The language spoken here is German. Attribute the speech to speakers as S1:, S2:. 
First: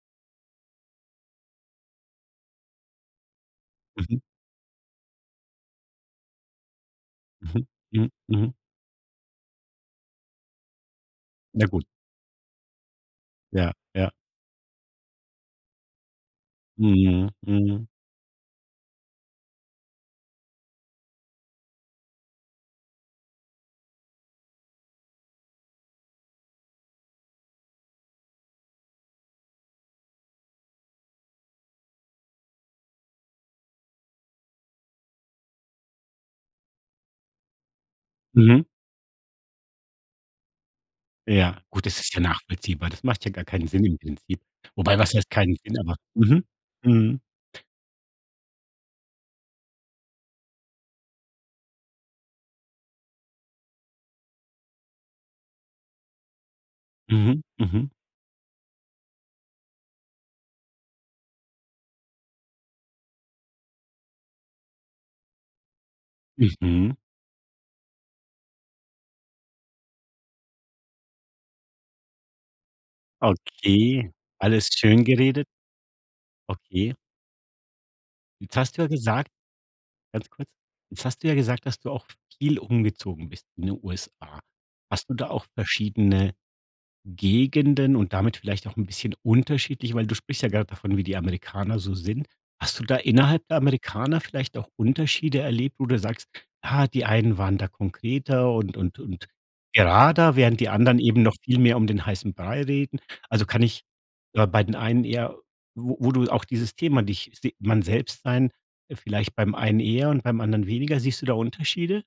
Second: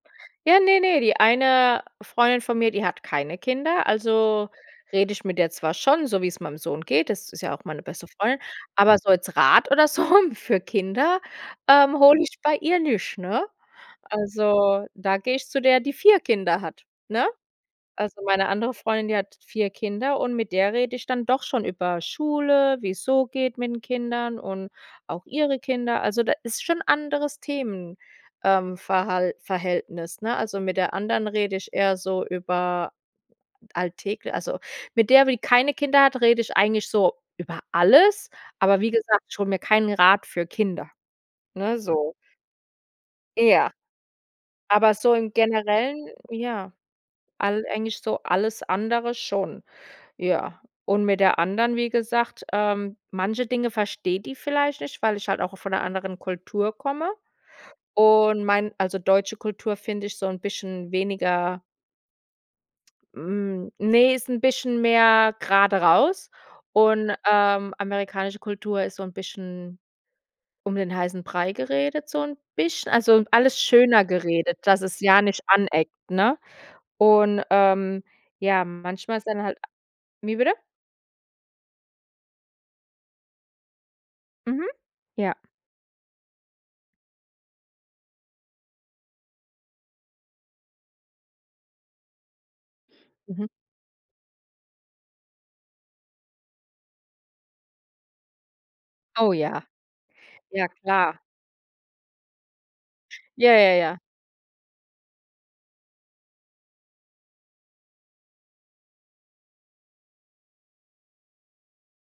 S1: Ja, ne, ne, die eine Freundin von mir, die hat keine Kinder,
S2: Mhm.
S1: also rede ich mit der zwar schon, so, wie's meinem Sohn geht. Das ist ja auch
S2: Mhm,
S1: meine beste
S2: mhm,
S1: Freundin,
S2: mhm.
S1: aber so als Rat oder so für Kinder,
S2: Ja gut.
S1: ähm, hole ich bei ihr nicht, ne?
S2: Ja, ja.
S1: Also, da gehe ich zu der, die 4 Kinder hat, ne?
S2: Mhm, mhm.
S1: Also, meine andere Freundin, die hat 4 Kinder und mit der rede ich dann doch schon über Schule, wie's so geht mit 'n Kindern und auch ihre Kinder. Also, da ist schon anderes Themen, ähm, Verhalt Verhältnis, ne? Also mit der anderen rede ich eher so über alltägl also mit der, die keine Kinder hat, rede ich eigentlich so über alles,
S2: Mhm.
S1: aber wie gesagt, ich hole mir keinen Rat für Kinder,
S2: Ja,
S1: ne,
S2: gut, das ist
S1: so.
S2: ja nachvollziehbar. Das macht ja gar keinen
S1: Ja.
S2: Sinn im Prinzip.
S1: Aber
S2: Wobei, was
S1: so
S2: heißt
S1: im
S2: keinen Sinn, aber
S1: Generellen,
S2: mhm,
S1: ja,
S2: mhm.
S1: all eigentlich so alles andere schon. Ja, und mit der anderen, wie gesagt, ähm, manche Dinge versteht die vielleicht nicht, weil ich halt auch von 'ner anderen Kultur komme.
S2: Mhm, mhm.
S1: Und mein also deutsche Kultur finde ich so 'n bisschen weniger Hm, ne, ist 'n bisschen mehr grade raus.
S2: Mhm.
S1: Und, ähm, amerikanische Kultur ist so 'n bisschen um den heißen Brei geredet, so 'n bisschen also, alles schöner
S2: Okay,
S1: geredet,
S2: alles
S1: dass es
S2: schön
S1: ja nicht
S2: geredet.
S1: aneckt, ne,
S2: Okay.
S1: und, ähm,
S2: Jetzt
S1: ja,
S2: hast du ja
S1: manchmal ist
S2: gesagt
S1: ja dann halt a
S2: ganz
S1: wie
S2: kurz,
S1: bitte?
S2: jetzt hast du ja gesagt, dass du auch viel umgezogen bist in den USA.
S1: Mhm,
S2: Hast du da
S1: ja.
S2: auch verschiedene Gegenden und damit vielleicht auch 'n bisschen unterschiedliche weil du sprichst ja grad davon, wie die Amerikaner so sind. Hast du da innerhalb
S1: Mhm.
S2: der Amerikaner vielleicht auch Unterschiede erlebt, wo du sagst: „Ah, die einen waren da konkreter und und und
S1: Oh ja,
S2: gerader, während
S1: ja
S2: die anderen
S1: klar.
S2: eben noch viel mehr um den heißen Brei reden.“ Also
S1: Ja,
S2: kann
S1: ja,
S2: ich,
S1: ja.
S2: äh, bei den einen eher wo wo du auch dieses Thema dich s man selbst sein, äh, vielleicht beim einen eher und beim anderen weniger? Siehst du da Unterschiede?